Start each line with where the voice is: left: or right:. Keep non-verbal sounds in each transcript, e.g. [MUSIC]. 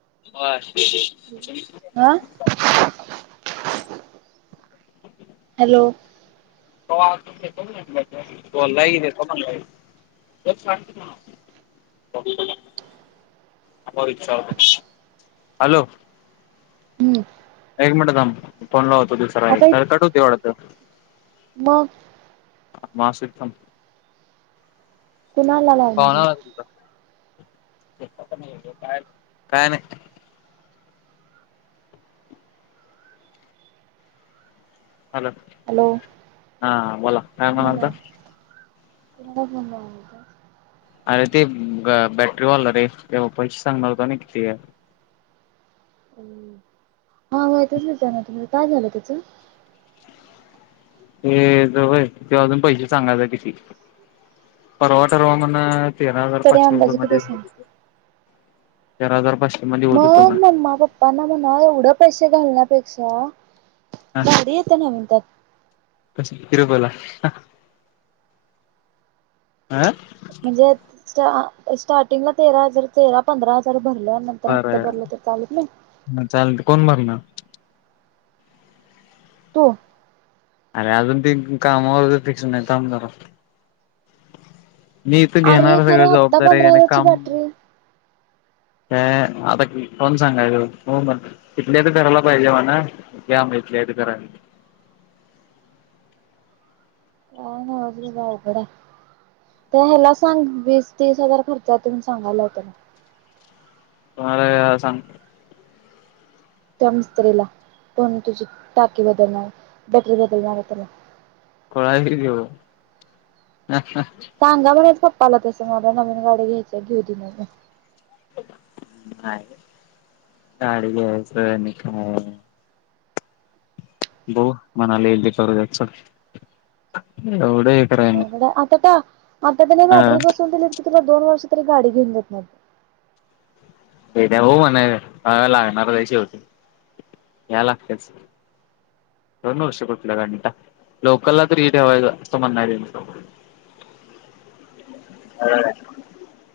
left: हो
right: आा हॅलो
left: इचछा हॅलो
right: हम्म
left: एक मिनिट फोनला होत ुसर आहे तर कट होतेवढ अ
right: म
left: ह मा सिद्थम
right: कुणाला लावणार आहे
left: का काय नाही हॅलो
right: हॅलो
left: हा बोला हा म्हणत
right: कोड बणत
left: अरे ते बॅटरी वालं रे ते्हा पैसे सांगणारत ना किती
right: हा तच जाणार तुमं काय झालं त्याच
left: ते जय ते अजून पैसे सांगायचा किती परवा ठरवा म्हण तेरा हजार
right: तरी
left: पाचशे
right: अंदाजे
left: रुपयाे मध्ये
right: किती
left: होत
right: सांग
left: होत तेरा हजार पाास
right: मग मम्मा पप्पा ना म्हणा एवढं पैश क घालण्यापेक्षा बाारी येते न विनतात
left: क किरपला
right: म्हणजे स्ट स्टार्टिंगला तेरा हजार तेरा पंरा हजार भरलं नंतर हप्ता
left: बरं
right: भरला तर चालत नाही
left: ह चालेलते कोण भरणार
right: तू
left: अरे अजून त कामावर फिक्शन नाही काम कर मी इथं
right: अरे
left: घेणार सगळं
right: खरं आत्ता
left: जबाबदारी आहे
right: पंधरा
left: आणि
right: हजारची
left: काम
right: बॅटरी
left: का आता कोण सांगायच हो म तथले तर करायला पाहिजे मणा घ मग इथले कराय
right: वघड ह्याला सांग वीस तीस हजार खर्चात येून सांगायला हो त्याला
left: तुमला सांग
right: त्या मिस्तरीला पण तुझी टाकी बदलणार बॅटरी बदलणार आहे तला
left: कोळ गेरीव
right: सांगा बघच फक् पाला तस मला नवीन गाडी घ्यायच्या घेऊ दि नाही म
left: कााढ घयस नि खाय भाो मणाले येल ते करू दयच एवढं कराय नाही
right: हो आता का मता दिने ब
left: अ
right: बाटरी बसून क तुला दोन वर्ष तरी गाडी घेऊन जात ना
left: हे त्या भाऊ म्हणा ह लागणार त्या शेवटी या लागतेच दोन वर्षपठल्या गणी का लोकलला तरी ठेवायचं असं म्हण त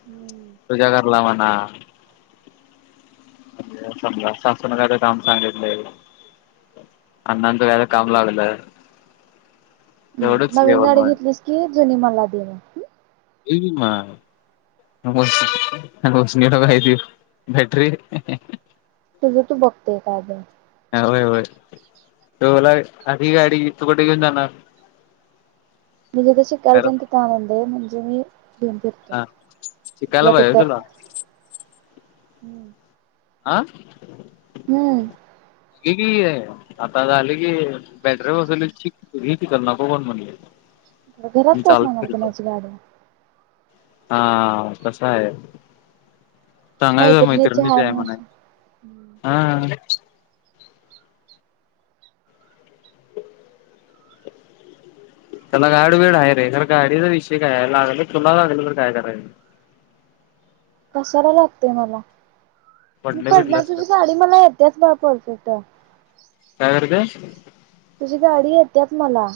right: हम्म
left: तूझ्या करला म्हणाणज समजा सासूना कायच काम सांगितलंय अण्णांचं कायच काम लागलंय
right: हम् नवीन गाडी घेतलीस की जुनी मला देणे
left: इ मस नडगयतीव बट्री
right: तुझं तू बघतेय का अग
left: ह होय होय टोला अधी गाडी इ तुकठ घेऊन जाणार
right: मी जेथ शिकायला
left: अर
right: त्या तिथ आनंद आहे म्हणजे मी घेऊन फिरतो
left: हा शिकायला
right: तथल्या
left: पाहिजे तुला
right: तिथं हम्म
left: आह
right: हम्म
left: कि आता झाले की बॅटरी बसले ह चिकल ना ब कोण म्हणले
right: घरात
left: मी
right: काय
left: चालत
right: सांगणार होते
left: फिरतो
right: कुणाची गाडीये?
left: हा कसा आहे? चांगल्या
right: मैत्रिणीची
left: मैत्रिणीच
right: हाय
left: आहे
right: म्हणून
left: म्हणा की,
right: हम्म तेच
left: हा!
right: की
left: त्याला गाड वेड आहे रे, तर गाडीचा विषय काय आहे? लागल तुला लागलं तर काय करायच?
right: कसाला लागतेय मला? मी
left: पडलं
right: पडणार
left: बिडलंस तर
right: तुझी गाडी मला येत्याच बा पोहचवता
left: काय करते
right: तुझी गाडी य त्यात मला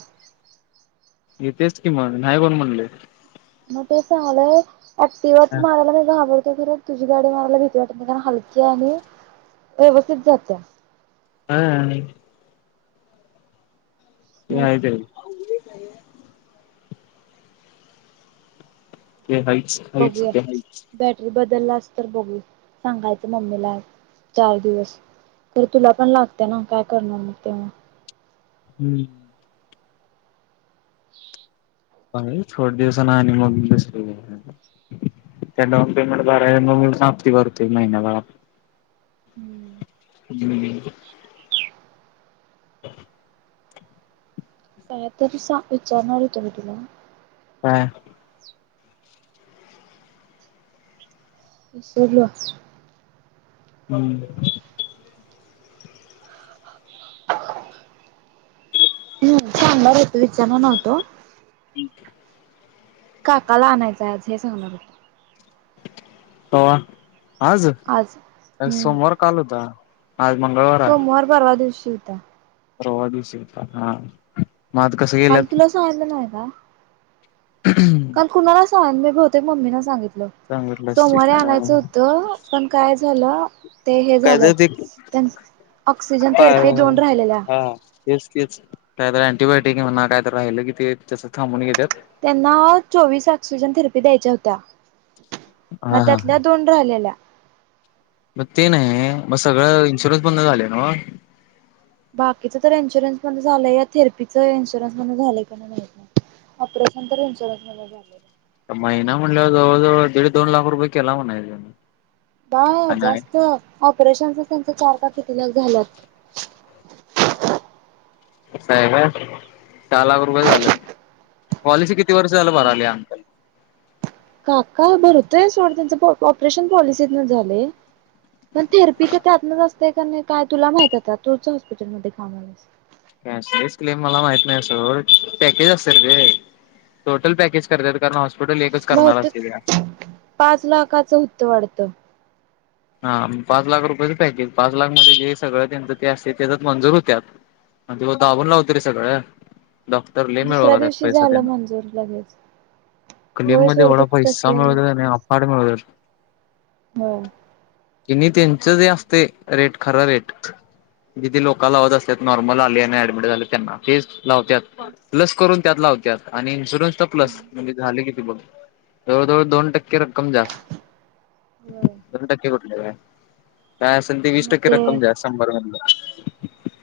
left: येतेच कि मग नाही कोण म्हणले?
right: मग ते सांगल. [UNINTELLIGIBLE] ते
left: हा
right: म्हणे, तुझी गाडी मला भीती वाटत नाही, कारण हलकी्या आणि व्यवस्थित चालते.
left: हा. हा.
right: मग
left: [UNINTELLIGIBLE] [INAUDIBLE] ते हाइच, हाइच ते हाइच.
right: बदला, तर बघू सांगायचं मम्मीला चार दिवस तर तुला पण लागते ना? काय करणार मग तेव्हा
left: हम्म. थोड दिवसाना आणि मग दुसरी घेईन त्या डाऊन पेमेंट भराया मम्मी ला सांगतोय भरतोय महिन्याला हम् [INAUDIBLE]
right: काय तरी सां विचारणार होतो मी तुम्हाला?
left: हा
right: विसरलोच.
left: हम्
right: ह सांगणार होतो विचारणार नव्हतो.
left: [INAUDIBLE]
right: काकाला आणायचंय आज हे सांगणार होतो.
left: कव्हा? आज,
right: हम्म
left: सोमवार काल होता. आज मंगळवार आहे
right: सोमवार परवा दिवशी [UNINTELLIGIBLE]
left: परवा दिवसी होता. मग आज कसं
right: काल
left: गेल्यात
right: तुला सांगितला ना काल कुणालास पाहुणे बी होते मम्मीन सांगितल. पण काय झालं ते हे झालं त्यां ऑक्सिजन थेरपी दोन राहिलेल्या
left: [UNINTELLIGIBLE] राहिलं की ते तस थांबून घेतात.
right: त्यांना चोवीस ऑक्सिजन थेरपी द्यायच्या होत्या मग
left: हा
right: त्यातल्या दोन राहिलेल्या
left: म ते नाही मग सगळं इन्शुरन्स मधन झालं नव्ह
right: बाकीच तर इन्शुरन्स मधन झालंय या थेरपीच इन्शुरन्स मधन का झालंय माहित नाही ऑपरेशन तर इन्शुरन्स मधन झालय
left: महिना म्हणल्या जवळ जवळ दीड दोन लाख रुपये केला म्हणायच
right: बाय
left: आणि
right: जास्त ऑपरेशन त्यांच चार का किती तिला झालात
left: साहेब सहा लाख रुपये झाले पॉलिसी किती वर्ष झालं बर आली आजकाल
right: काका बर होतोय सोड त्यांचं ऑपरेशन पॉलिसीत नच झालय. पण थेरपीच त्यातनच ते कणी काय तुला माहित आता तुच हॉस्पिटलमध्ये कामाला आहेस.
left: कॅशलेस क्लेम मला माहित नाही सोड पॅकेज असत्यात रे टोटल पॅकेज करत्यात कारण हॉस्पिटल एकच करणार असते ते
right: बहुतेक पाच लाखाचं होत्त वाढत.
left: हा पाच लाख रुपयाचं पॅकेज पाच लाख मध्ये जे सगळं त्यांचं ते असते तेच्या मंजूर होत्या तेव्हा दाबून लावत रे सगळं डॉक्टर लय मिळवाय
right: दुसऱ्या
left: लागल्यात
right: दिवशी
left: पैसा
right: झालं
left: देण
right: मंजूर लगेच
left: क्लेम
right: होय
left: मध्ये
right: सोड ते
left: एवढा पैसा
right: तसलं
left: मिळवाय आणि अफाट मिळवाल्यात
right: हम
left: कनी त्यांचं जे असते रेट खरं रेट जिथे लोक लावत असत्यात नॉर्मल आले आणि ऍडमिट झाले त्यांना तेच लावत्यात प्लस करून त्यात लावत्यात आणि इन्शुरन्स तर प्लस म्हणजे झाले किती जवळ जवळ दोन टक्के रक्कम जास्त
right: होय
left: ठरलं काय [UNINTELLIGIBLE] काय असेल ते वीस टक्के रक्कम दया शंभर मदल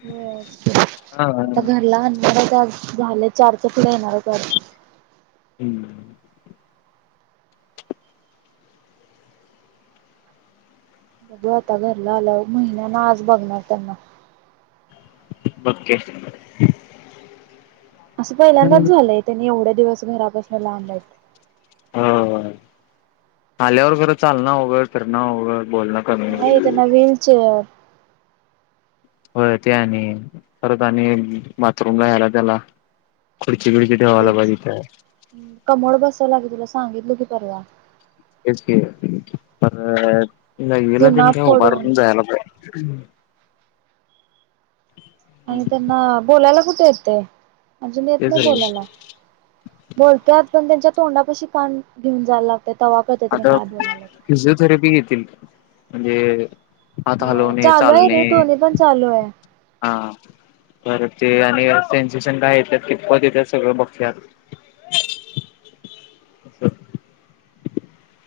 right: हो आता घरला आणनार आहेच झालं चारच्या पुढ येणार आहे वाटत
left: हम्म
right: बघू आता घरला आल्याव महिन्यान आज बघणार त्यांना
left: पक्केचं [UNINTELLIGIBLE]
right: असं पहिल्यांदाच झालंय त्यांनी एवढं किती दिवस घरापासून लांब आहेत.
left: हो आल्यावर खरं चालण अवघड फिरणं अवघड बोलण
right: नाही त्यांना व्हीलचेअर
left: होय ते आणि परत आणि बाथरूमला यायला त्याला बिडची ठेवायला
right: तेच
left: पाहिजे इथं
right: कमळ कस लागेलच [UNINTELLIGIBLE] सांगितलं ते खर
left: हेच की परत ग्रेबिलां
right: जुना
left: कणी
right: फोडून
left: उभारून जायला पाहिजे [UNINTELLIGIBLE] हम् [INAUDIBLE]
right: आणि त्यांना बोलायला कुट येत. तय अजून येत नाही
left: तेच रे
right: बोलायला बोलत्यात पण त्यांच्यात तोंडापाशी कान घेऊन जायला लागत
left: आता फिजिओथेरपी घेतील. म्हणजे हात
right: हो
left: हलवणे
right: चालू आहे रे
left: चालणे
right: दोन्ही पण चालू आहे.
left: हा बर ते आणि सेन्सेशन काय येत्यात कितपत येत्यात सगळं बगत्यात.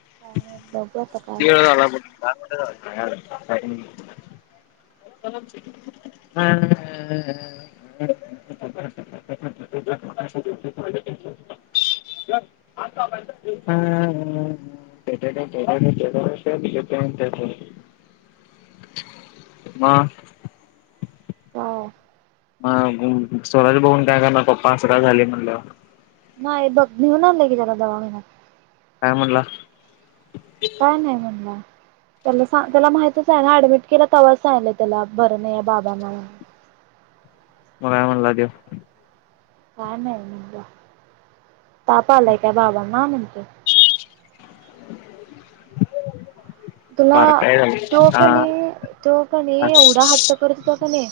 right: काय माहित बघू आता काय
left: किती वेळ
right: होते
left: झालंय बग दहा मिन [UNINTELLIGIBLE] [INAUDIBLE] म [UNINTELLIGIBLE]
right: काय?
left: म स्वराज बघून काय करणार पप्पा आस का झालय म्हणल्या वर
right: नाही बघ घेऊन नेऊन आणलय की त्याला दवाखान्यात
left: काय म्हणला
right: काय नाही म्हणला त्याला सा त्याला माहितच आहे ना ऍडमिट केलं तेव्हाच सांगीतलय त्याला बर नाही बाबाांना म्हणून
left: म काय म्हणला त्यो
right: काय नाही म्हनला ताप आलाय काय बाबाांना म्हणतोय
left: [INAUDIBLE]
right: तुला
left: बारका आहे
right: तो
left: हा
right: कनी तो कणी
left: हा
right: एवढा हट्ट
left: हा
right: करत हुता कनी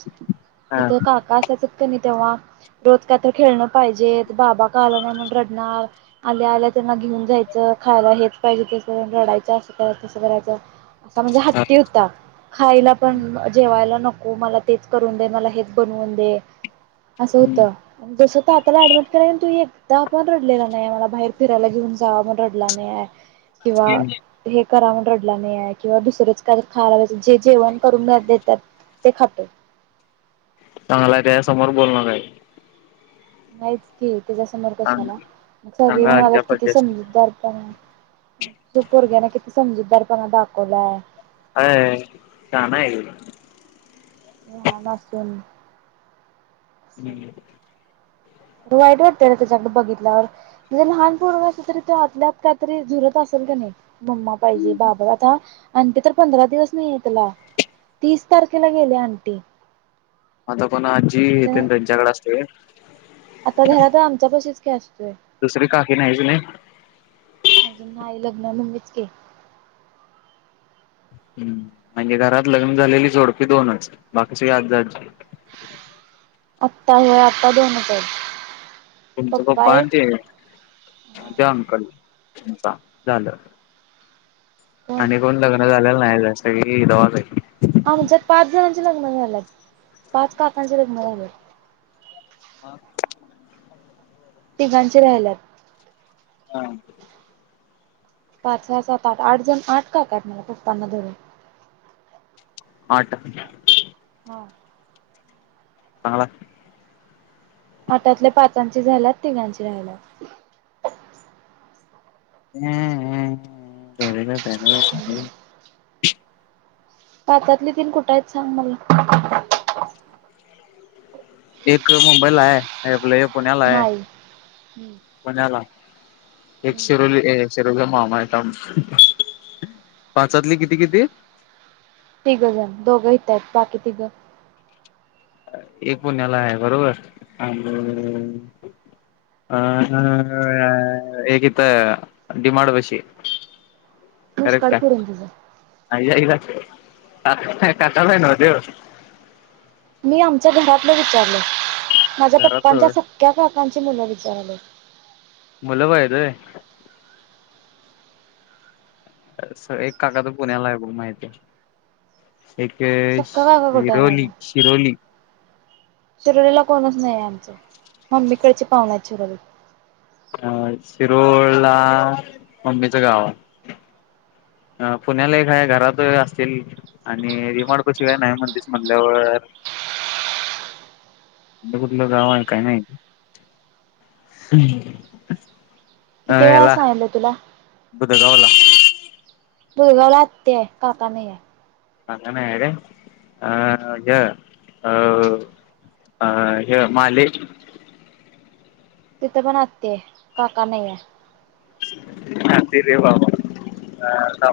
right: तिथं काका असायचं नाही तेव्हा रोज का तर खेळणं पाहिजेत बाबा का आलं नाही म्हण रडणार आल्या आल्या त्यांना घेऊन जायचं खायला हेच पाहिजे तस रडायचं असं करायच तस करायचं करायचं असा म्हणजे
left: हा
right: हट्टी हुता खायला पण जेवायला नको मला तेच करून दे मला हेच बनवून दे असं होतं जस तात्याला ऍडमिट केलंय कणी तू एकदा पण रडलेला नाही मला बाहेर फिरायला घेऊन जा म्हणून रडला नाही आहे किंवा हे करा म्हनून रडला नाही आहे किंवा दुसरंच काय खायला जे जेवण करून देतात ते खातो
left: चांगलाय त्याच्यासमोर बोलू नका हे
right: नाहीच की त्याच्या समोर
left: चांग
right: कशाला मग सगळे
left: चांगला
right: म्हणालेत
left: आज्या
right: किती
left: पज्या
right: समजूतदार पना तू पोरग्यान किती समजूदार पणा दाकवलाय
left: होय शाना हाय ते
right: लहान आसून
left: हम्म
right: वाईट वाटतय र तेच्याकड बघितल्यावर म्हणजे लहानपोरग असलं तरी तो आतल्याआत कायतरी झुरत असेल कणी मम्मा पाहिजे बाबा आता आंटी तर पंधरा दिवस नाहीये तेला तीस तारखेला गेल्या अंटी
left: आता कोण आजी तेन त्यांच्याकडे असते व्हय
right: आता घरात तर आमच्या पशीच कॅस
left: दुसरी काकी नाहीच नय
right: अजून नाही लग्न मम्मीच की
left: हम्म म्हणजे घरात लग्न झालेली जोडपी दोनच बाकी सगळी आजा आजी
right: आत्ता होय आत्ता दोन हायत
left: तुमच पप्पा आण ते ते अंकल पा झालं आणि कोण लग्न झाल्याल नाही नाही सगळी गावात
right: आमच्यात पाच जणांची लग्न झाल्यात पाच काकांची लग्न झाल्यात
left: मग
right: तिघांची राहिल्यात.
left: हा
right: पाच सहा सात आठ आठ जण आठ काका आहेत मला पप्पांना धरून.
left: आठ.
right: हो [UNINTELLIGIBLE]
left: चांगला.
right: आठातल्या पाचांची झाल्यात तिघांची राहिल्यात
left: हंम अ [UNINTELLIGIBLE]
right: पाचातली तीन कुठं आहेत सांग मला?
left: एक मुंबईला हाय हे आपलं. पुण्यालाय
right: नाही.
left: पुण्याला. एक शिरोली एसफ. [UNINTELLIGIBLE] मामा हाती आमच पाचातली किती किती?
right: तिघं जण दोघं हिथहाईत आहेत बाकी तिघं.
left: एक पुण्याला हाय बरोबर. आणि अ एक हित डी मार्ट पशी.
right: मुस्काड
left: करेक्ट
right: फोडून तिचं.
left: हाय अ या [UNINTELLIGIBLE] [UNINTELLIGIBLE] ताटात हाय नव देव
right: ते आमच्या घरातलं विचारलं. माझ्या
left: घरात
right: पप्पांच्या सख्या काकांची मुलं विचारालेत.
left: मुल भहायत वय एक काका तो पुण्याला आहे बघ माहितय. एक
right: सख्खा काका कुठे आहे
left: विरोली
right: माझा
left: शिरोली
right: शिरोलीला कोणच नाही आमचं मम्मीकडची पाव्हणं आहेत शिरोलीत.
left: अ शिरोळला मम्मीच गाव हाय अ पुण्याला एक घरात असतील आणि रिमाडपाशी [UNINTELLIGIBLE] काय नाही म्हणतीस म्हटल्यावर. कुठलं गाव आहे आणि काही नाही. हा
right: किती वेळा
left: याला
right: सांगितलं तुला?
left: बुदगवला.
right: पुण्याला आत्या हाय काका नाहीये.
left: ऑनलाइन आहे काय अ ज अ अ ज ह महाल.
right: तिथं पण आत्या हाय काका नाही हाय.
left: ह तर बाबा ह [UNINTELLIGIBLE]